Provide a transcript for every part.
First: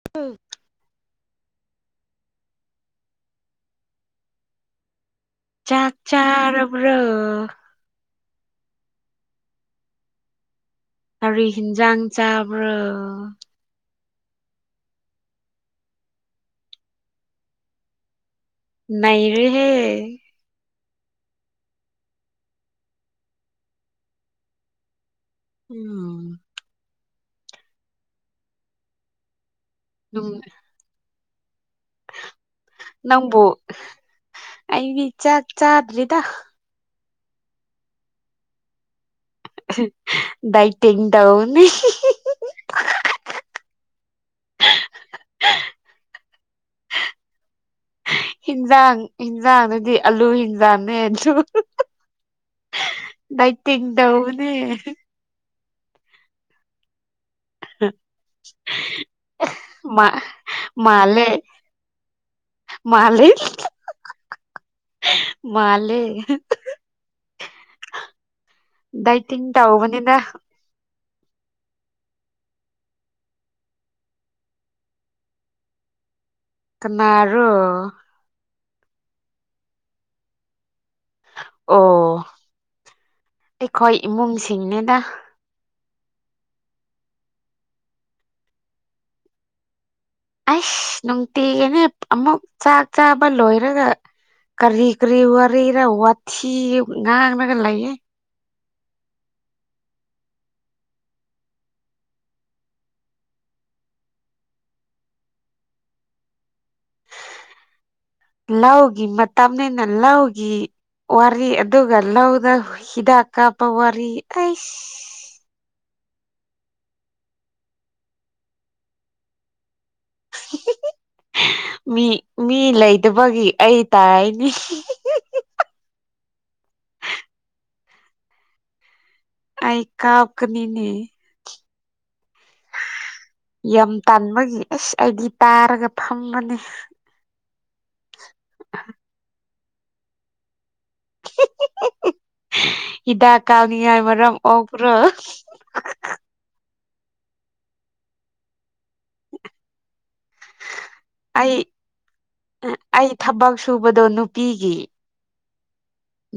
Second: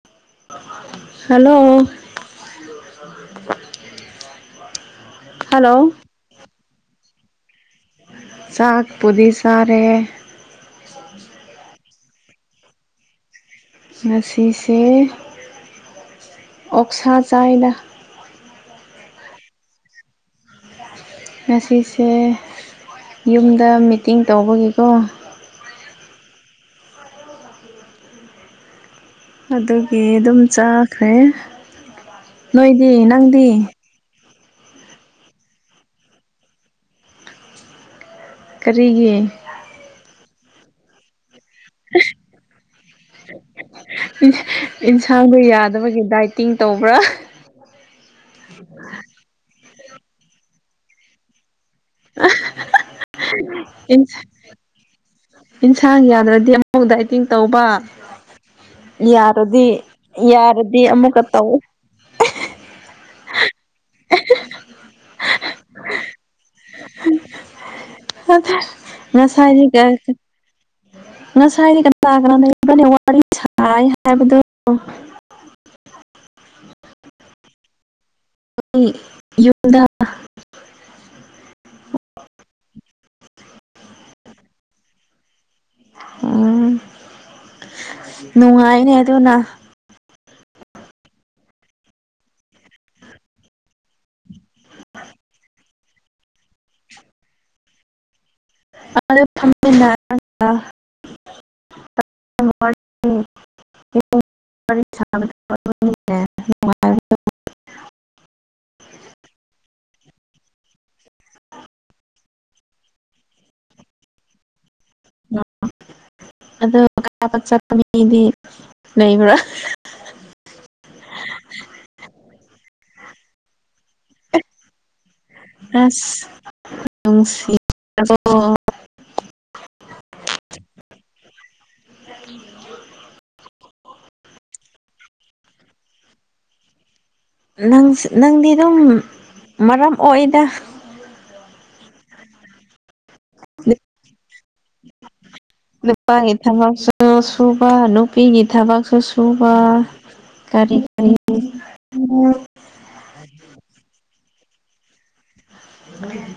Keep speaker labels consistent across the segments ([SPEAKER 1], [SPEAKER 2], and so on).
[SPEAKER 1] [inaudible]
[SPEAKER 2] ꯁꯥꯂꯣ ꯍꯜ
[SPEAKER 1] ꯆꯥꯛ ꯆꯥꯔꯔꯕ꯭ꯔꯣ
[SPEAKER 2] ꯆꯥꯛꯄꯨꯗꯤ ꯆꯥꯔꯦ
[SPEAKER 1] ꯀꯔꯤ ꯍꯤꯟꯖꯥꯡ ꯆꯥꯕ꯭ꯔꯣ
[SPEAKER 2] ꯉꯁꯤꯁꯦ ꯑꯣꯛꯁꯥ ꯆꯥꯏꯗ
[SPEAKER 1] ꯅꯩꯔꯦꯍꯦ
[SPEAKER 2] ꯉꯁꯤꯁꯦ ꯌꯨꯝꯗ ꯃꯤꯇꯤꯡ ꯇꯧꯕꯒꯤꯀꯣ
[SPEAKER 1] ꯎꯝ
[SPEAKER 2] ꯑꯗꯨꯒꯤ ꯑꯗꯨꯝ ꯆꯥꯈ꯭ꯔꯦ ꯅꯣꯏꯗꯤ
[SPEAKER 1] ꯅꯪꯕꯨ
[SPEAKER 2] ꯅꯪꯗꯤ
[SPEAKER 1] ꯑꯩꯗꯤ ꯆꯥꯛ ꯆꯥꯗ꯭ꯔꯤꯗ
[SPEAKER 2] ꯀꯔꯤꯒꯤ
[SPEAKER 1] ꯗꯥꯏꯇꯤꯡ ꯇꯧ
[SPEAKER 2] [inaudible] ꯏꯟ ꯏꯟꯁꯥꯡꯗꯨ ꯌꯥꯗꯕꯒꯤ ꯗꯥꯏꯇꯤꯡ ꯇꯧꯕ꯭ꯔꯥ
[SPEAKER 1] ꯍꯤꯟꯖꯥꯡ ꯍꯤꯟꯖꯥꯡ ꯗꯨꯗꯤ ꯑꯂꯨ ꯍꯤꯟꯖꯥꯡꯅꯦ [unintelligible]
[SPEAKER 2] [unintelligible]
[SPEAKER 1] ꯗꯥꯢꯇꯤꯡ ꯇꯧꯒꯅꯤ
[SPEAKER 2] ꯏꯟꯁꯥꯡ ꯌꯥꯗ꯭ꯔꯗꯤ ꯑꯃꯨꯛ ꯗꯥꯢ ꯇꯤꯡ ꯇꯧꯕ ꯌꯥꯔꯗꯤ
[SPEAKER 1] ꯃꯥ
[SPEAKER 2] ꯌꯥꯔꯗꯤ ꯑꯃꯨꯛꯀ ꯇꯧ
[SPEAKER 1] ꯃꯥꯂꯤ [unintelligible] ꯃꯥꯂꯦ ꯗꯥꯢꯇꯤꯡ
[SPEAKER 2] ꯉꯁꯥꯏꯗꯤ
[SPEAKER 1] ꯇꯧꯕꯅꯤꯅ
[SPEAKER 2] ꯉꯁꯥꯏꯗꯤ ꯀꯅꯥ ꯀꯅꯥ ꯂꯩꯕ꯭ꯔꯅꯤ ꯋꯥꯔꯤ ꯁꯥꯏ ꯍꯥꯏꯕꯗꯣ [inaudible]
[SPEAKER 1] ꯀꯅꯥꯔꯣ
[SPEAKER 2] ꯑꯩ ꯌꯨꯝꯗ
[SPEAKER 1] ꯑꯣ ꯑꯩꯈꯣꯏ ꯏꯃꯨꯡꯁꯤꯡꯅꯤꯗ
[SPEAKER 2] ꯎꯝ ꯅꯨꯡꯉꯥꯏꯅꯦ ꯑꯗꯨꯅ
[SPEAKER 1] ꯑꯁ ꯅꯨꯡꯇꯤꯒꯤꯅꯦ ꯑꯃꯨꯛ ꯆꯥꯛ ꯆꯥꯕ ꯂꯣꯏꯔꯒ ꯀꯔꯤ ꯀꯔꯤ ꯋꯥꯔꯤꯔ ꯋꯥꯊꯤ ꯉꯥꯡꯅꯒ ꯂꯩꯌꯦ
[SPEAKER 2] [unintelligible] ꯎꯝ [unintelligible]
[SPEAKER 1] ꯂꯧꯒꯤ ꯃꯇꯝꯅꯤꯅ ꯂꯧꯒꯤ ꯋꯥꯔꯤ ꯑꯗꯨꯒ ꯂꯧꯗ ꯍꯤꯗꯥꯛ ꯀꯥꯞꯄ ꯋꯥꯔꯤ ꯑꯩꯁ
[SPEAKER 2] ꯑꯗꯣ [unintelligible] ꯑꯩꯗꯤ ꯅꯩꯕ꯭ꯔꯥ
[SPEAKER 1] ꯃꯤ ꯃꯤ ꯂꯩꯇꯕꯒꯤ ꯑꯩ ꯇꯥꯔꯛꯏꯅꯤ
[SPEAKER 2] ꯑꯁ ꯅꯨꯡꯁꯤ ꯑꯣ
[SPEAKER 1] ꯑꯩ ꯀꯥꯞ ꯀꯅꯤꯅꯦ
[SPEAKER 2] [unintelligible]
[SPEAKER 1] ꯌꯥꯝ ꯇꯟꯕꯒꯤ ꯑꯁ ꯑꯩꯗꯤ ꯇꯥꯔꯒ ꯐꯝꯕꯅꯦ
[SPEAKER 2] ꯅꯪ ꯅꯪꯗꯤ ꯑꯗꯨꯝ ꯃꯔꯝ ꯑꯣꯏꯗ
[SPEAKER 1] ꯍꯤꯗꯥꯛ ꯀꯥꯅꯤꯡꯉꯥꯏ ꯃꯔꯝ ꯑꯣꯛ ꯄ꯭ꯔꯣ
[SPEAKER 2] ꯅꯨꯄꯥꯒꯤ ꯊꯕꯛꯁꯨ ꯁꯨꯕ ꯅꯨꯄꯤꯒꯤ ꯊꯕꯛꯁꯨ ꯁꯨꯕꯥ ꯀꯔꯤ ꯀꯔꯤ
[SPEAKER 1] ꯑꯥ ꯑꯩ ꯊꯕꯛ ꯁꯨꯕꯗꯣ ꯅꯨꯄꯤꯒꯤ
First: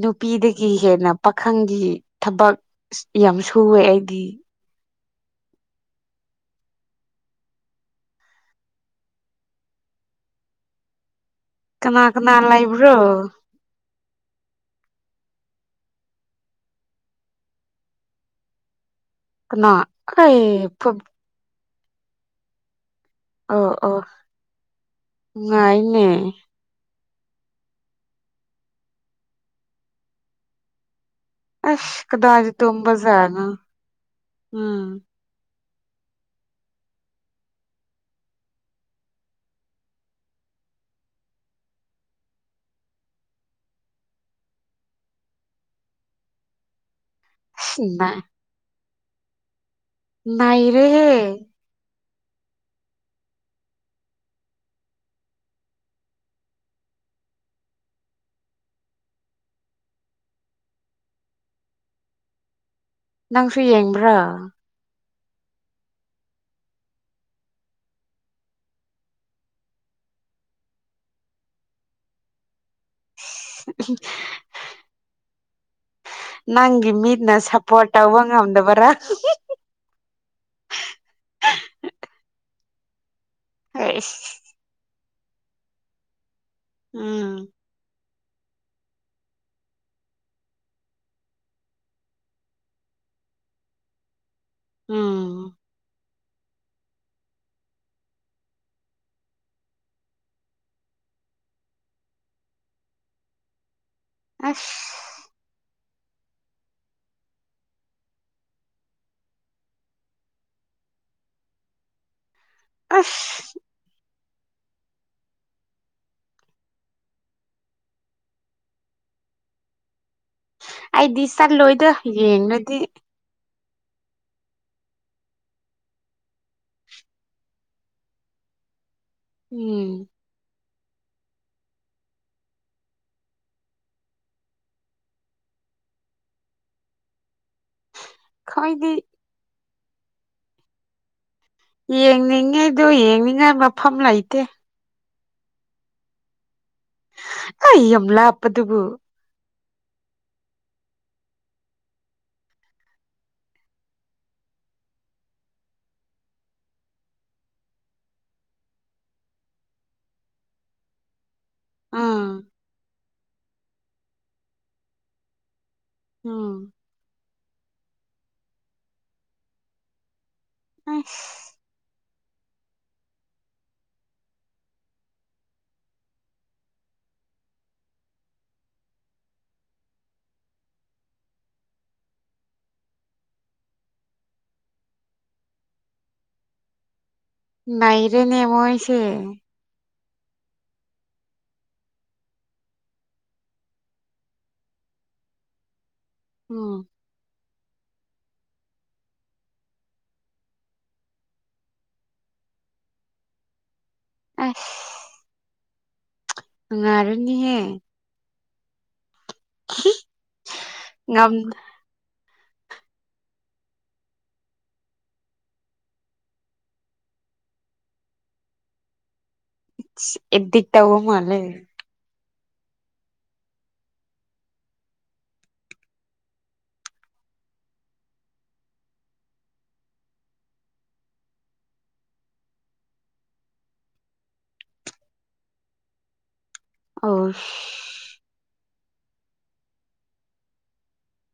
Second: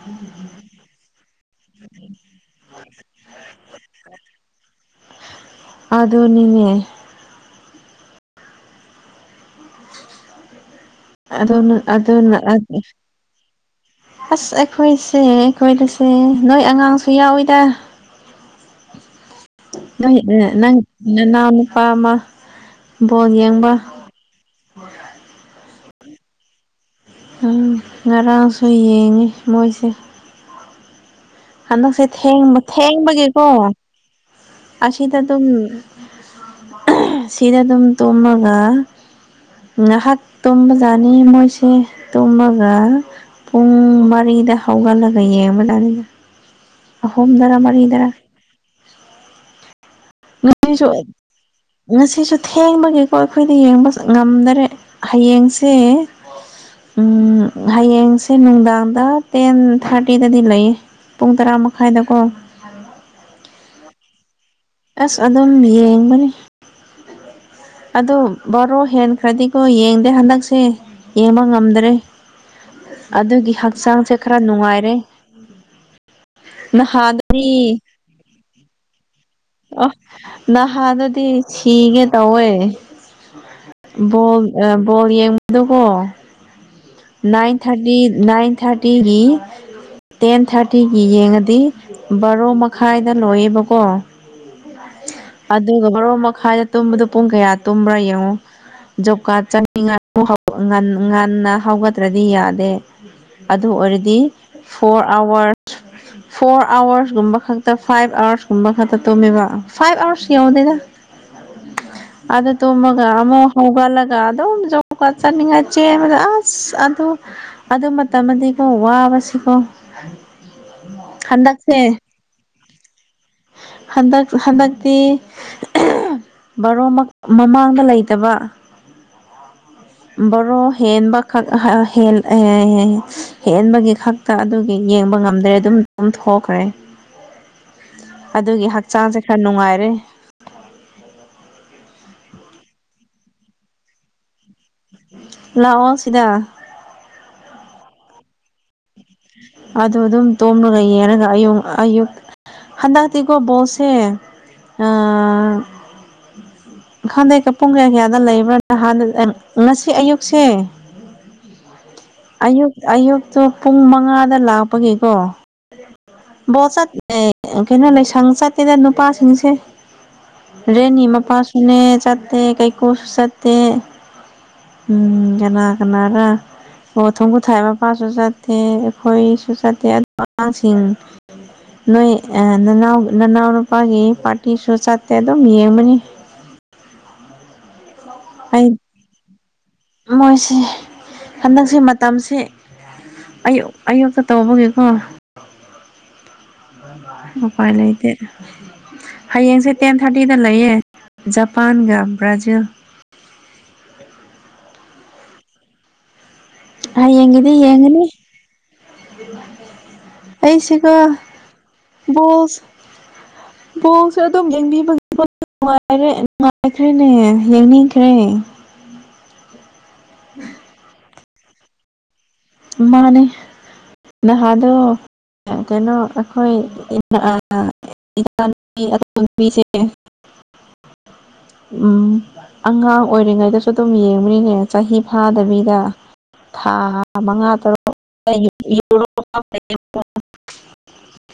[SPEAKER 1] ꯅꯨꯄꯤꯗꯒꯤ ꯍꯦꯟꯅ ꯄꯥꯈꯪꯒꯤ ꯊꯕꯛ ꯌꯥꯝ ꯁꯨꯋꯦ ꯑꯩꯗꯤ
[SPEAKER 2] ꯑꯗꯨꯅꯤꯅꯦ ꯑꯗꯨꯅ
[SPEAKER 1] ꯀꯅꯥ ꯀꯅꯥ
[SPEAKER 2] ꯑꯗꯨꯅ ꯑꯠ ꯑ
[SPEAKER 1] ꯂꯩꯕ꯭ꯔꯣ
[SPEAKER 2] ꯑꯁ ꯑꯩꯈꯣꯏꯁꯦ ꯑꯩꯈꯣꯏꯗꯁꯦ ꯅꯣꯏ ꯑꯉꯥꯡꯁꯨ ꯌꯥꯎꯋꯤꯗ
[SPEAKER 1] ꯀꯅꯥ
[SPEAKER 2] ꯅꯣꯏ ꯑꯥ
[SPEAKER 1] ꯑꯩ
[SPEAKER 2] ꯅꯪ ꯅꯅꯥꯎꯅꯨꯄꯥ ꯑꯃ ꯕꯣꯜ
[SPEAKER 1] ꯑꯣ
[SPEAKER 2] ꯌꯦꯡꯕ
[SPEAKER 1] ꯑꯣ ꯉꯥꯏꯅꯦ
[SPEAKER 2] ꯎꯝ ꯉꯔꯥꯡꯁꯨ ꯌꯦꯡꯉꯤ ꯃꯣꯏꯁꯦ
[SPEAKER 1] ꯑꯁ
[SPEAKER 2] ꯍꯟꯗꯛꯁꯦ
[SPEAKER 1] ꯀꯗꯥꯏꯗ
[SPEAKER 2] ꯊꯦꯡꯕ
[SPEAKER 1] ꯇꯨꯝꯕꯖꯥꯠꯅꯣ
[SPEAKER 2] ꯊꯦꯡꯕꯒꯤꯀꯣ
[SPEAKER 1] ꯎꯝ
[SPEAKER 2] ꯑꯁꯤꯗ ꯑꯗꯨꯝ ꯁꯤꯗ ꯗꯨꯝ ꯇꯨꯝꯃꯒ ꯉꯍꯥꯛ ꯇꯨꯝꯕꯖꯥꯠꯅꯤ ꯃꯣꯏꯁꯦ ꯇꯨꯝꯃꯒ ꯄꯨꯡ ꯃꯔꯤꯗ ꯍꯧꯒꯠꯂꯒ ꯌꯦꯡꯕꯖꯥꯠꯅꯤꯗ ꯑꯍꯨꯝꯗꯥꯔ
[SPEAKER 1] ꯑꯁ
[SPEAKER 2] ꯃꯔꯤꯗꯥꯔ
[SPEAKER 1] ꯅꯥ ꯅꯩꯔꯦꯍꯦ
[SPEAKER 2] [unintelligible] ꯉꯁꯤꯁꯨ ꯊꯦꯡꯕꯒꯤꯀꯣ ꯑꯩꯈꯣꯏꯗ ꯌꯦꯡꯕ ꯉꯝꯗꯔꯦ ꯍꯌꯦꯡꯁꯦ ꯎꯝ ꯍꯌꯦꯡꯁꯦ ꯅꯨꯡꯗꯥꯡꯗ ꯇꯦꯟ ꯊꯥꯔꯇꯤꯗꯗꯤ ꯂꯩꯌꯦ ꯄꯨꯡ ꯇꯔꯥ ꯃꯈꯥꯏꯗꯀꯣ
[SPEAKER 1] ꯅꯪꯁꯨ ꯌꯦꯡꯕ꯭ꯔꯥ
[SPEAKER 2] ꯑꯁ ꯑꯗꯨꯝ ꯌꯦꯡꯕꯅꯤ ꯑꯗꯨ ꯕꯥꯔꯣ ꯍꯦꯟꯈ꯭ꯔꯗꯤꯀꯣ ꯌꯦꯡꯗꯦ ꯍꯟꯗꯛꯁꯦ ꯌꯦꯡꯕ ꯉꯝꯗꯔꯦ ꯑꯗꯨꯒꯤ ꯍꯛꯆꯥꯡꯁꯦ ꯈꯔ ꯅꯨꯡꯉꯥꯏꯔꯦ
[SPEAKER 1] ꯅꯪꯒꯤ ꯃꯤꯅ
[SPEAKER 2] ꯅꯍꯥꯟꯗꯗꯤ
[SPEAKER 1] ꯁꯞꯄꯣꯔꯠ ꯇꯧꯕ ꯉꯝꯗꯕꯔꯥ
[SPEAKER 2] ꯑꯣ ꯅꯍꯥꯗꯗꯤ ꯁꯤꯒꯦ ꯇꯧꯋꯦ
[SPEAKER 1] ꯑꯩꯁ
[SPEAKER 2] ꯕꯣꯜ ꯑ ꯕꯣꯜ ꯌꯦꯡꯕꯗꯀꯣ
[SPEAKER 1] ꯎꯝ
[SPEAKER 2] ꯅꯥꯏꯟ ꯊꯥꯔꯇꯤ ꯅꯥꯏꯟ ꯊꯥꯔꯇꯤꯒꯤ ꯇꯦꯟ ꯊꯥꯔꯇꯤꯒꯤ ꯌꯦꯡꯉꯗꯤ ꯕꯥꯔꯣ ꯃꯈꯥꯏꯗ ꯂꯣꯏꯌꯦꯕꯀꯣ
[SPEAKER 1] ꯎꯝ
[SPEAKER 2] ꯑꯗꯨꯒ ꯕꯥꯔꯣ ꯃꯈꯥꯏꯗꯠ ꯇꯨꯝꯕꯗꯣ ꯄꯨꯡ ꯀꯌꯥ ꯇꯨꯝꯕ꯭ꯔꯥ ꯌꯦꯡꯉꯨ ꯖꯣꯕ ꯀꯥꯔꯗ ꯆꯠꯅꯤꯡꯉꯥꯏ ꯑꯃꯨꯛ ꯍꯧ ꯉꯟ ꯉꯟꯅ ꯍꯧꯒꯠꯇ꯭ꯔꯗꯤ ꯌꯥꯗꯦ ꯑꯗꯨ ꯑꯣꯏꯔꯗꯤ
[SPEAKER 1] ꯑꯁ
[SPEAKER 2] ꯐꯣꯔ ꯑꯥꯋꯔꯁ ꯐꯣꯔ ꯑꯥꯋꯔꯁꯀꯨꯝꯕ ꯈꯛꯇ ꯐꯥꯏꯚ ꯑꯥꯋꯔꯁꯀꯨꯝꯕ ꯈꯛꯇ ꯇꯨꯝꯃꯦꯕ ꯐꯥꯏꯚ ꯑꯥꯋꯔꯁ ꯌꯧꯗꯦꯗ [unintelligible] ꯑꯗꯨ ꯇꯨꯝꯃꯒ ꯑꯃꯨꯛ
[SPEAKER 1] ꯑꯁ
[SPEAKER 2] ꯍꯧꯒꯠꯂꯒ ꯑꯗꯨꯝ ꯖꯣꯕ ꯀꯥꯔꯗ ꯆꯠꯅꯤꯡꯉꯥꯏ ꯆꯦꯟꯕꯗ ꯑꯁ ꯑꯁ ꯑꯗꯨ ꯑꯗꯨ ꯃꯇꯝꯗꯤꯀꯣ ꯋꯥꯕꯁꯤꯀꯣ ꯍꯟꯗꯛꯁꯦ
[SPEAKER 1] ꯌꯦꯡꯅꯗꯤ
[SPEAKER 2] ꯍꯟꯗꯛ ꯍꯟꯗꯛꯇꯤ ꯕꯥꯔꯣꯃꯛ ꯃꯃꯥꯡꯗ ꯂꯩꯇꯕ
[SPEAKER 1] ꯎꯝ
[SPEAKER 2] ꯕꯥꯔꯣ ꯍꯦꯟꯕꯈꯛ [unintelligible] ꯍꯦꯟꯕꯒꯤ ꯈꯛ ꯀꯥ ꯑꯗꯨꯒꯤ ꯌꯦꯡꯕ ꯉꯝꯗ꯭ꯔꯦ ꯑꯗꯨꯝ ꯇꯨꯝꯊꯣꯛꯈ꯭ꯔꯦ ꯑꯗꯨꯒꯤ
[SPEAKER 1] ꯈꯣꯏꯗꯤ
[SPEAKER 2] ꯍꯛꯆꯥꯡꯁꯦ ꯈꯔ ꯅꯨꯡꯉꯥꯏꯔꯦ
[SPEAKER 1] ꯌꯦꯡꯅꯤꯡꯉꯦ ꯗꯨ ꯌꯦꯡꯅꯤꯡꯉꯥꯏ ꯃꯐꯝ ꯂꯩꯇꯦ
[SPEAKER 2] ꯂꯥꯛꯑꯣ ꯁꯤꯗ
[SPEAKER 1] ꯀꯩ ꯌꯥꯝ ꯂꯥꯞꯄꯗꯨꯕꯨ
[SPEAKER 2] ꯑꯗꯨ ꯑꯗꯨꯝ ꯇꯨꯝꯔꯒ ꯌꯦꯡꯔꯒ ꯑꯌꯨꯡ ꯑꯌꯨꯛ ꯍꯥꯟꯗꯛꯇꯤꯀꯣ ꯕꯣꯜꯁꯦ ꯑꯥ ꯈꯪꯗꯦ ꯀ ꯄꯨꯡ ꯀꯌꯥ ꯀꯌꯥꯗ ꯂꯩꯕ꯭ꯔꯥ ꯅꯍꯥꯟꯅ ꯑ ꯉꯁꯤ ꯑꯌꯨꯛꯁꯦ
[SPEAKER 1] ꯑꯥ
[SPEAKER 2] ꯑꯌꯨꯛ ꯑꯌꯨꯛꯇꯣ ꯄꯨꯡ ꯃꯉꯥꯗ ꯂꯥꯛꯄꯒꯤꯀꯣ
[SPEAKER 1] ꯎꯝ
[SPEAKER 2] ꯕꯣꯆꯠ [inaudible] ꯀꯩꯅꯣ ꯂꯩꯁꯪ ꯆꯠꯇꯦꯗ ꯅꯨꯄꯥꯁꯤꯡꯁꯦ
[SPEAKER 1] ꯑꯁ
[SPEAKER 2] ꯔꯦꯅꯤꯃꯄꯥ ꯏꯅꯦ ꯆꯠꯇꯦ ꯀꯩꯀꯨꯁꯨ ꯆꯠꯇꯦ ꯎꯝ ꯀꯅꯥ ꯀꯅꯥꯔꯥ ꯑꯣꯊꯨꯝ ꯄꯊꯥꯏ ꯃꯄꯥꯁꯨ ꯆꯠꯇꯦ ꯑꯩꯈꯣꯏꯁꯨ ꯆꯠꯇꯦ ꯑꯗꯨꯒ ꯑꯉꯥꯡꯁꯤꯡ ꯅꯣꯏ ꯑ ꯅꯅꯥꯎ ꯅꯅꯥꯎ ꯅꯨꯄꯥꯒꯤ ꯄꯥꯔꯇꯤꯁꯨ ꯆꯠꯇꯦ ꯑꯗꯨꯝ ꯌꯦꯡꯕꯅꯤ
[SPEAKER 1] ꯅꯩꯔꯦꯅꯦ ꯃꯣꯏꯁꯦ
[SPEAKER 2] ꯃꯣꯏꯁꯤ ꯍꯟꯗꯛꯁꯦ ꯃꯇꯝꯁꯤ ꯑꯌꯨꯛ ꯑꯌꯨꯛꯇ ꯇꯧꯕꯒꯤꯀꯣ
[SPEAKER 1] ꯎꯝ
[SPEAKER 2] ꯎꯄꯥꯏ ꯂꯩꯇꯦ ꯍꯌꯦꯡꯁꯦ ꯇꯦꯟ ꯊꯥꯔꯇꯤꯗ ꯂꯩꯌꯦ ꯖꯄꯥꯟꯒ ꯕ꯭ꯔꯥꯖꯤꯜ
[SPEAKER 1] ꯑꯦꯁ
[SPEAKER 2] ꯍꯌꯦꯡꯒꯤꯗꯤ
[SPEAKER 1] ꯅꯨꯡꯉꯥꯏꯔꯅꯤꯍꯦ
[SPEAKER 2] ꯌꯦꯡꯉꯅꯤ ꯑꯩꯁꯨꯀꯣ
[SPEAKER 1] ꯉꯝ
[SPEAKER 2] ꯕꯣꯜꯁ ꯕꯣꯜꯁꯦ ꯑꯗꯨꯝ ꯌꯦꯡꯕꯤꯕꯒꯤ ꯅꯨꯪꯉꯥꯏꯔꯦ ꯅꯨꯡꯉꯥꯏꯈ꯭ꯔꯦꯅꯦ ꯌꯦꯡꯅꯤꯡꯈ꯭ꯔꯦ
[SPEAKER 1] ꯑꯦꯗꯤꯛ ꯇꯧꯕ ꯃꯥꯂꯦ
[SPEAKER 2] ꯃꯥꯅꯦ ꯅꯍꯥꯟꯗꯣ ꯀꯩꯅꯣ ꯑꯩꯈꯣꯏ [inaudible] [unintelligible] ꯎꯝ ꯑꯉꯥꯡ ꯑꯣꯏꯔꯤꯉꯩꯗꯁꯨ ꯑꯗꯨꯝ ꯌꯦꯡꯕꯅꯤꯅꯦ ꯆꯍꯤ ꯐꯥꯗꯕꯤꯗ ꯊꯥ
[SPEAKER 1] ꯑꯧ
[SPEAKER 2] ꯃꯉꯥ ꯇꯔꯨꯛ [unintelligible]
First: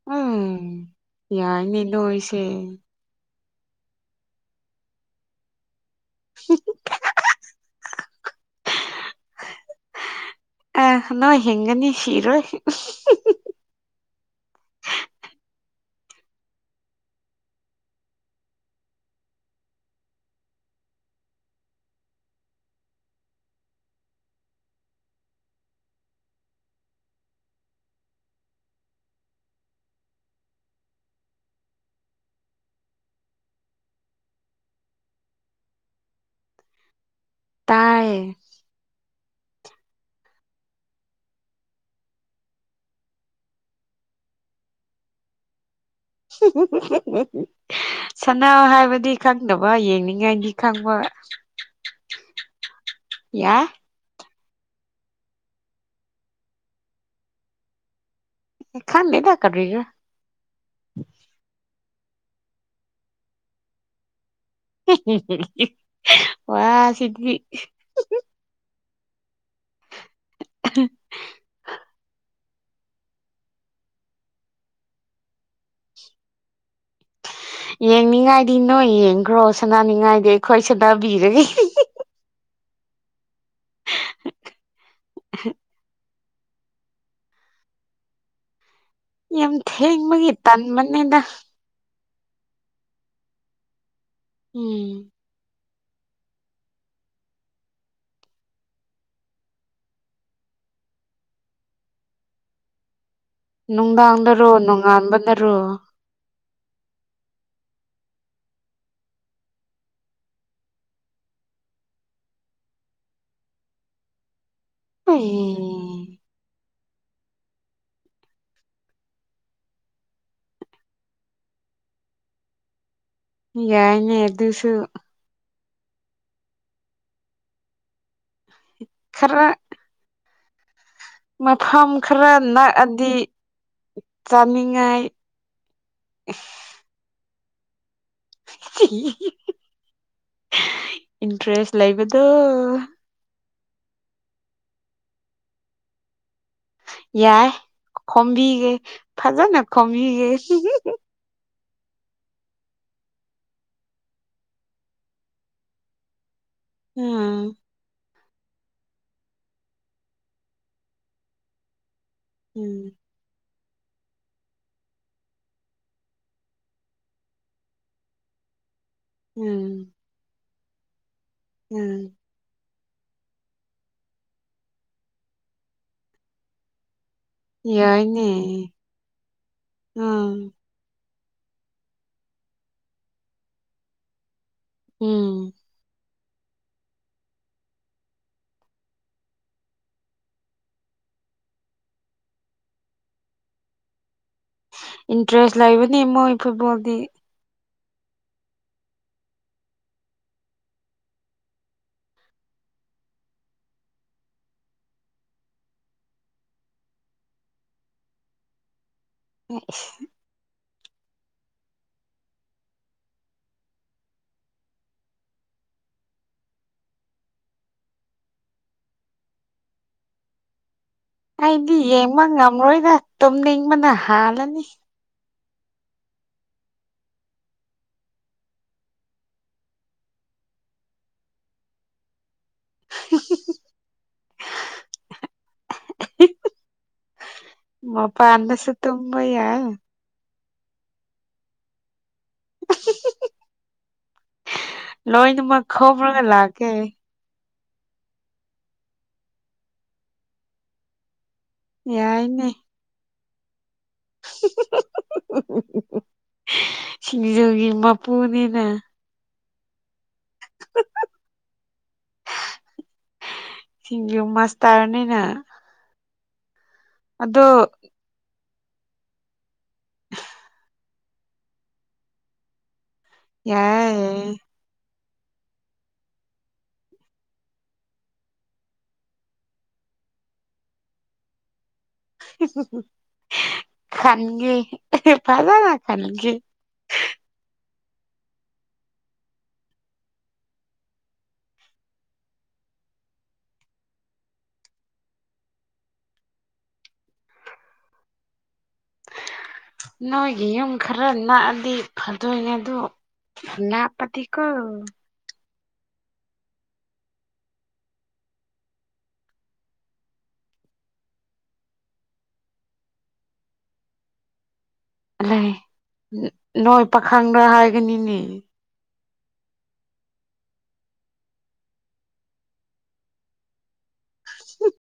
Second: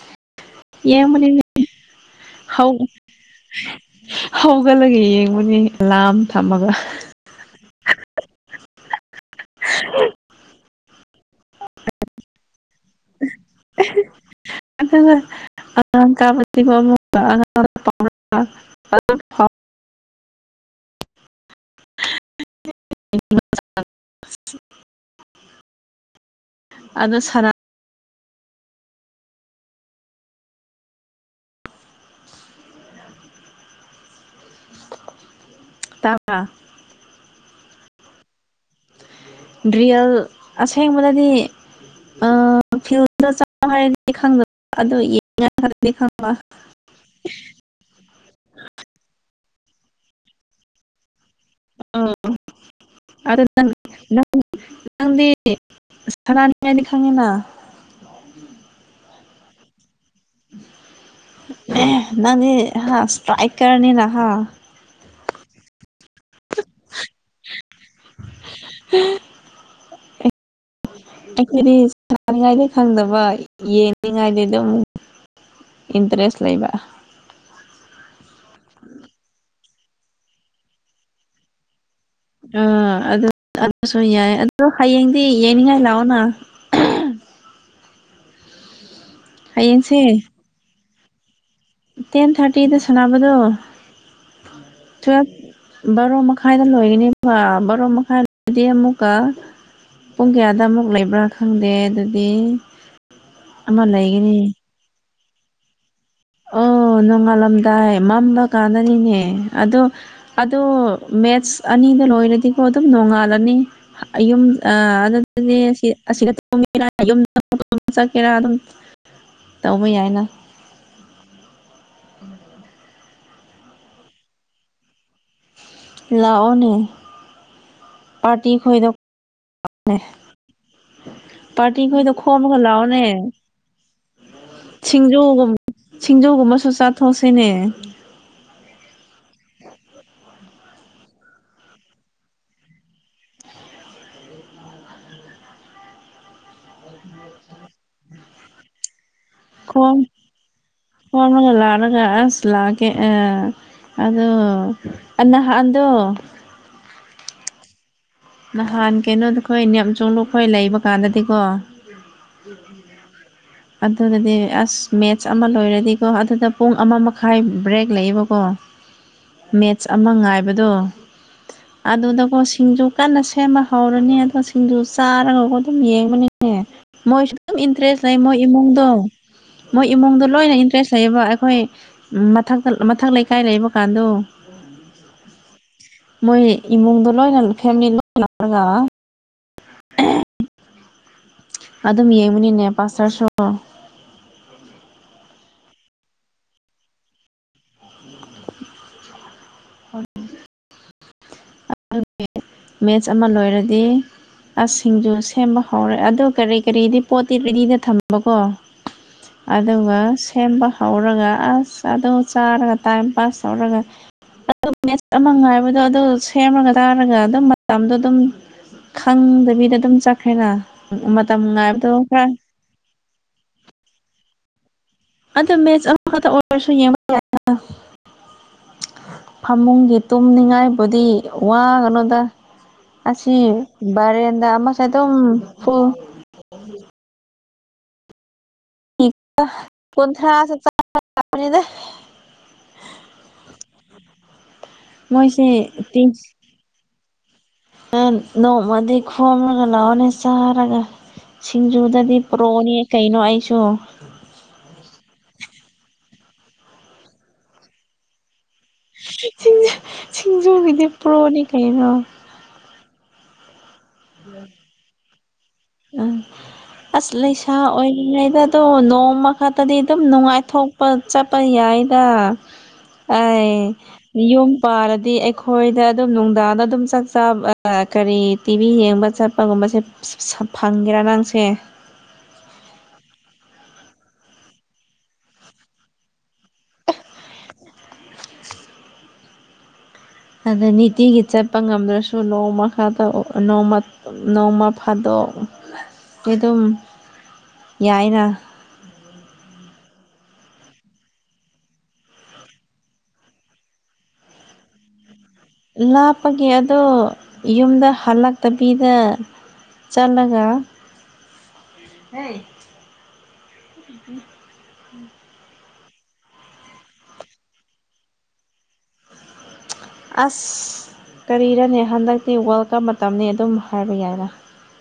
[SPEAKER 1] ꯎꯝ
[SPEAKER 2] ꯌꯦꯡꯕꯗꯤ
[SPEAKER 1] ꯌꯥꯏꯅꯦ ꯅꯣꯏꯁꯦ
[SPEAKER 2] ꯍꯧ [inaudible] ꯍꯧꯒꯠꯂꯒ ꯌꯦꯡꯕꯅꯤ ꯑꯦꯂꯥꯔꯝ ꯊꯝꯃꯒ [inaudible]
[SPEAKER 1] ꯑꯥ ꯅꯣꯏ ꯍꯤꯡꯒꯅꯤ ꯁꯤꯔꯣꯏ
[SPEAKER 2] ꯑꯗꯨꯒ ꯑꯉꯥꯡ ꯀꯥꯕ [unintelligible] ꯑꯉꯥꯡ ꯑꯗꯨ [unintelligible] [unintelligible] ꯑꯗꯨ ꯁꯅꯥ ꯇꯥꯕꯔ꯭ꯥ
[SPEAKER 1] ꯇꯥꯏ
[SPEAKER 2] ꯗ꯭ꯔꯤꯌꯦꯜ ꯑꯁꯦꯡꯕꯗꯗꯤ ꯑꯥ ꯐꯤꯜꯗ ꯆ ꯍꯥꯏꯔꯒꯗꯤ ꯈꯪꯗꯕ ꯑꯗꯨ [unintelligible] ꯌꯥ [unintelligible] ꯈꯔꯗꯤ ꯈꯪꯕ
[SPEAKER 1] ꯁꯅꯥꯎ ꯍꯥꯏꯕꯗꯤ ꯈꯪꯅꯕ ꯌꯦꯡꯅꯤꯡꯉꯥꯏꯒꯤ ꯈꯪꯕ
[SPEAKER 2] ꯎꯝ ꯑꯗꯣ
[SPEAKER 1] ꯌꯥꯏ
[SPEAKER 2] ꯅꯡ ꯅꯡ ꯅꯪꯗꯤ ꯁꯅꯥꯅꯤꯉꯥꯏꯗꯤ ꯈꯪꯉꯤꯅ
[SPEAKER 1] ꯈꯪꯗꯦꯗ ꯀꯔꯤꯔꯥ
[SPEAKER 2] ꯅꯪꯗꯤ ꯍꯥ ꯁꯇ꯭ꯔꯥꯏꯀꯔꯅꯤꯅ ꯍꯥ
[SPEAKER 1] ꯋꯥ ꯁꯤꯗꯤ [inaudible]
[SPEAKER 2] ꯑꯩꯈꯣꯏꯗꯤ ꯁꯥꯅꯤꯡꯉꯥꯏꯗꯤ ꯈꯪꯗꯕ ꯌꯦꯡꯅꯤꯡꯉꯥꯏꯗꯤ ꯗꯨꯝ ꯏꯟꯇꯔꯦꯁ ꯂꯩꯕ
[SPEAKER 1] ꯌꯦꯡꯅꯤꯡꯉꯥꯏꯗꯤ ꯅꯣꯏ ꯌꯦꯡꯈ꯭ꯔꯣ ꯁꯥꯅꯅꯤꯡꯉꯥꯏꯗꯤ ꯑꯩꯈꯣꯏ ꯁꯅꯥꯕꯤꯔꯒꯦ
[SPEAKER 2] ꯑꯥ ꯑꯗꯨ ꯑꯗꯨꯁꯨ ꯌꯥꯏ ꯑꯗꯨ ꯍꯌꯦꯡꯗꯤ ꯌꯦꯡꯅꯤꯡꯉꯥꯏ ꯂꯥꯛꯑꯣꯅ
[SPEAKER 1] ꯌꯥꯝ
[SPEAKER 2] ꯍꯌꯦꯡꯁꯦ
[SPEAKER 1] ꯊꯦꯡꯕꯒꯤ ꯇꯟꯕꯅꯤꯗ
[SPEAKER 2] ꯇꯦꯟ ꯊꯥꯔꯇꯤꯗ ꯁꯥꯟꯅꯕꯗꯣ
[SPEAKER 1] ꯎꯝ
[SPEAKER 2] ꯇꯨꯌꯦꯜꯐ ꯕꯥꯔꯣ ꯃꯈꯥꯏꯗ ꯂꯣꯏꯒꯅꯤꯗꯅ ꯕꯥꯔꯣ ꯃꯈꯥꯏꯗꯤ ꯑꯃꯨꯛꯀ ꯄꯨꯡ ꯀꯌꯥꯗ ꯑꯃꯨꯛ ꯂꯩꯕ꯭ꯔꯥ ꯈꯪꯗꯦ ꯑꯗꯨꯗꯤ ꯑꯃ ꯂꯩꯒꯅꯤ
[SPEAKER 1] ꯅꯨꯡꯗꯥꯡꯗꯔꯣ ꯅꯨꯡꯉꯥꯟꯕꯗꯔꯣ
[SPEAKER 2] ꯑꯣ ꯅꯣꯡꯉꯥꯜꯂꯝꯗꯥꯏ ꯃꯝꯕ ꯀꯥꯟꯗꯅꯤꯅꯦ ꯑꯗꯣ ꯑꯗꯣ ꯃꯦꯠꯁ ꯑꯅꯤꯗ ꯂꯣꯏꯔꯗꯤꯀꯣ ꯑꯗꯨꯝ ꯅꯣꯡꯉꯥꯜꯂꯅꯤ ꯑ ꯌꯨꯝ ꯑ [unintelligible]
[SPEAKER 1] ꯑꯩ
[SPEAKER 2] [unintelligible] ꯑꯗꯨꯝ ꯇꯧꯕ ꯌꯥꯏꯅ ꯎꯝ
[SPEAKER 1] ꯌꯥꯏꯅꯦ ꯑꯗꯨꯁꯨ
[SPEAKER 2] ꯂꯥꯛꯑꯣꯅꯦ ꯄꯥꯔꯇꯤ ꯈꯣꯏꯗꯣ
[SPEAKER 1] ꯈꯔ
[SPEAKER 2] [unintelligible] ꯄꯥꯔꯇꯤ
[SPEAKER 1] ꯃꯐꯝ
[SPEAKER 2] ꯈꯣꯏꯗꯣ
[SPEAKER 1] ꯈꯔ
[SPEAKER 2] ꯈꯣꯝꯃꯒ ꯂꯥꯛꯑꯣꯅꯦ
[SPEAKER 1] ꯅꯛꯑꯗꯤ ꯆꯥꯅꯤꯡꯉꯥꯏ
[SPEAKER 2] ꯁꯤꯡꯖꯨꯒꯨꯝ ꯁꯤꯡꯖꯨꯒꯨꯝꯕꯁꯨ ꯆꯥꯊꯣꯛꯁꯤꯅꯦ
[SPEAKER 1] ꯏꯟꯇꯔꯦꯁ ꯂꯩꯕꯗꯣ ꯌꯥꯏ ꯈꯣꯝꯕꯤꯒꯦ ꯐꯖꯅ ꯈꯣꯝꯕꯤꯒꯦ
[SPEAKER 2] ꯐꯔꯒ ꯂꯥꯛꯔꯒ ꯑꯁ ꯂꯥꯛꯀꯦ ꯑ ꯑꯗꯣ ꯑ ꯅꯍꯥꯟꯗꯣ
[SPEAKER 1] ꯎꯝ
[SPEAKER 2] ꯅꯍꯥꯟ ꯀꯩꯅꯣꯗꯣ ꯑꯩꯈꯣꯏ ꯅꯦꯝ ꯆꯣꯡꯂꯣꯛꯈꯣꯏ ꯂꯩꯕ ꯀꯥꯟꯗꯗꯤꯀꯣ
[SPEAKER 1] ꯎꯝ
[SPEAKER 2] [inaudible] ꯑꯗꯨꯗꯗꯤ ꯑꯁ ꯃꯦꯠꯁ ꯑꯃ ꯂꯣꯏꯔꯗꯤꯀꯣ ꯑꯗꯨꯗ ꯄꯨꯡ ꯑꯃ ꯃꯈꯥꯏ ꯕ꯭ꯔꯦꯛ ꯂꯩꯌꯦꯕꯀꯣ ꯃꯦꯠꯆ
[SPEAKER 1] ꯎꯝ
[SPEAKER 2] ꯑꯃ ꯉꯥꯏꯕꯗꯣ
[SPEAKER 1] ꯎꯝ
[SPEAKER 2] ꯑꯗꯨꯗꯀꯣ ꯁꯤꯡꯖꯨ ꯀꯟꯅ ꯁꯦꯝꯕ ꯍꯧꯔꯅꯤ ꯑꯗꯣ ꯁꯤꯡꯖꯨ ꯆꯥꯔꯒ ꯑꯗꯨꯝ ꯌꯦꯡꯒꯅꯤ ꯃꯣꯏꯁꯨ ꯑꯗꯨꯝ ꯏꯟꯇꯔꯦꯁ ꯂꯩ
[SPEAKER 1] ꯌꯥꯏꯅꯦ
[SPEAKER 2] ꯃꯣꯏ ꯏꯃꯨꯡꯗꯣ ꯃꯣꯏ ꯏꯃꯨꯡꯗꯣ
[SPEAKER 1] ꯎꯝ
[SPEAKER 2] ꯂꯣꯏꯅ ꯏꯁꯇ꯭ꯔꯦꯁ ꯂꯩꯌꯦꯕ ꯑꯩꯈꯣꯏ ꯃꯊꯛꯇ ꯃꯊꯛ ꯂꯩꯀꯥꯏ ꯂꯩꯕ ꯀꯥꯟꯗꯣ
[SPEAKER 1] ꯎꯝ
[SPEAKER 2] ꯃꯣꯏ ꯏꯃꯨꯡꯗꯣ ꯂꯣꯏꯅ ꯐꯦꯃꯤꯂꯤ ꯂꯣꯏ ꯂꯥꯛꯂꯒ ꯑꯗꯨꯝ ꯌꯦꯡꯕꯅꯤꯅꯦ ꯄꯥꯁꯇꯔꯁꯨ
[SPEAKER 1] ꯏꯟꯇꯔꯦꯁ ꯂꯩꯕꯅꯤ ꯃꯣꯏ ꯐꯨꯠꯕꯣꯜꯗꯤ
[SPEAKER 2] [unintelligible] [unintelligible] ꯃꯦꯠꯆ ꯑꯃ ꯂꯣꯏꯔꯗꯤ ꯑꯁ ꯁꯤꯡꯖꯨ ꯁꯦꯝꯕ ꯍꯧꯔꯦ ꯑꯗꯨ ꯀꯔꯤ ꯀꯔꯤꯗꯤ ꯄꯣꯠꯇꯤ ꯔꯦꯗꯤꯗ ꯊꯝꯕꯀꯣ ꯑꯗꯨꯒ ꯁꯦꯝꯕ ꯍꯧꯔꯒ ꯑꯁ ꯑꯗꯨ ꯆꯥꯔꯒ ꯇꯥꯏꯝ ꯄꯥꯁ ꯔꯒ ꯑꯗꯨ ꯃꯦꯠꯆ ꯑꯃ ꯉꯥꯏꯕꯗꯣ ꯑꯗꯨ ꯁꯦꯝꯃꯒ ꯆꯥꯔꯒ ꯑꯗꯨꯝ ꯃꯇꯝꯗꯣ ꯑꯗꯨꯝ ꯈꯪꯗꯕꯤꯗ ꯑꯗꯨꯝ ꯆꯠꯈ꯭ꯔꯦꯅ ꯎꯝ ꯃꯇꯝ ꯉꯥꯏꯕꯗꯣ [unintelligible]
[SPEAKER 1] ꯃꯣꯏꯅ ꯇꯨꯝꯅꯤꯡꯕꯅ ꯍꯥꯜꯂꯅꯤ
[SPEAKER 2] ꯑꯗꯣ ꯃꯦꯁ ꯑꯃꯈꯛꯇ ꯑꯣꯏꯔꯁꯨ ꯌꯦꯡꯕ [unintelligible] ꯐꯃꯨꯡꯒꯤ ꯇꯨꯝꯅꯤꯡꯉꯥꯏꯕꯨꯗꯤ ꯋꯥꯒꯅꯨꯗ ꯑꯁꯤ ꯕꯔꯦꯟꯗ ꯑꯃꯁꯨ ꯑꯗꯨꯝ ꯐꯨꯜ
[SPEAKER 1] ꯃꯄꯥꯟ ꯗꯁꯨ
[SPEAKER 2] [unintelligible]
[SPEAKER 1] [unintelligible]
[SPEAKER 2] ꯃꯣꯏꯁꯦ
[SPEAKER 1] ꯂꯣꯏꯅꯃꯛ ꯈꯣꯝꯔꯒ ꯂꯥꯛꯀꯦ
[SPEAKER 2] ꯅꯪ ꯅꯣꯡꯃꯗꯤ ꯈꯣꯝꯂꯒ ꯂꯥꯛꯑꯣꯅꯦ ꯆꯥꯔꯒ ꯁꯤꯡꯖꯨꯗꯗꯤ
[SPEAKER 1] ꯌꯥꯏꯅꯦ
[SPEAKER 2] ꯄ꯭ꯔꯣꯅꯤ ꯀꯩꯅꯣ ꯑꯩꯁꯨ
[SPEAKER 1] [unintelligible] ꯁꯤꯡꯖꯨꯒꯤ ꯃꯄꯨꯅꯤꯅ
[SPEAKER 2] [unintelligible] ꯁꯤꯡꯖꯨ ꯁꯤꯡꯖꯨꯒꯤꯗꯤ ꯄ꯭ꯔꯣꯅꯤ ꯀꯩꯅꯣ
[SPEAKER 1] ꯁꯤꯡꯖꯨ ꯃꯥꯁꯇꯔꯅꯤꯅ
[SPEAKER 2] ꯎꯝ ꯑꯁ
[SPEAKER 1] ꯑꯗꯣ
[SPEAKER 2] ꯂꯩꯁꯥ ꯑꯣꯏꯔꯤꯉꯩꯗ ꯇꯣ ꯅꯣꯡꯃ ꯈꯛꯇꯗꯤ ꯑꯗꯨꯝ ꯅꯨꯡꯉꯥꯏꯊꯣꯛꯄ ꯆꯠꯄ ꯌꯥꯏꯗ ꯑꯩ
[SPEAKER 1] ꯌꯥꯏ
[SPEAKER 2] ꯌꯨꯝ ꯄꯥꯔꯗꯤ ꯑꯩꯈꯣꯏꯗ ꯑꯗꯨꯝ ꯅꯨꯡꯗꯥꯡꯗ ꯑꯗꯨꯝ ꯆꯥꯛ ꯆꯥꯕ ꯀꯔꯤ ꯇꯤꯚꯤ ꯌꯦꯡꯕ ꯆꯠ ꯀꯒꯨꯝꯕꯁꯦ ꯐꯪꯒꯦꯔ ꯅꯪꯁꯦ
[SPEAKER 1] ꯈꯪꯉꯦ ꯐꯖꯅ ꯈꯪꯉꯦ
[SPEAKER 2] ꯑꯗ ꯅꯤꯇꯤꯒꯤ ꯆꯠꯄ ꯉꯝꯗ꯭ꯔꯁꯨ ꯅꯣꯡꯃꯥ ꯈꯛꯇ ꯑꯥ ꯅꯣꯡꯃ ꯅꯣꯡꯃ ꯐꯥꯗꯣꯛꯇꯤ ꯑꯗꯨꯝ ꯌꯥꯏꯅ
[SPEAKER 1] ꯅꯣꯏꯒꯤ ꯌꯨꯝ ꯈꯔ ꯅꯛꯑꯗꯤ ꯐꯗꯣꯏꯅꯦ ꯑꯗꯨ ꯂꯥꯄꯇꯤꯀꯣ
[SPEAKER 2] ꯂꯥꯞꯄꯒꯤ ꯑꯗꯣ ꯌꯨꯝꯗ ꯍꯜꯂꯛꯇꯕꯤꯗ ꯆꯥꯂꯒ ꯎꯝ
[SPEAKER 1] ꯂꯩ ꯅꯣꯏ ꯄꯥꯈꯪꯗ ꯍꯥꯏꯒꯅꯤꯅꯦ
[SPEAKER 2] ꯑꯁ ꯀꯔꯤꯔꯅꯦ ꯍꯟꯗꯛꯇꯤ ꯋꯥꯜ ꯀꯞ ꯃꯇꯝꯅꯤ ꯑꯗꯨꯝ ꯍꯥꯏꯕ ꯌꯥꯏꯔ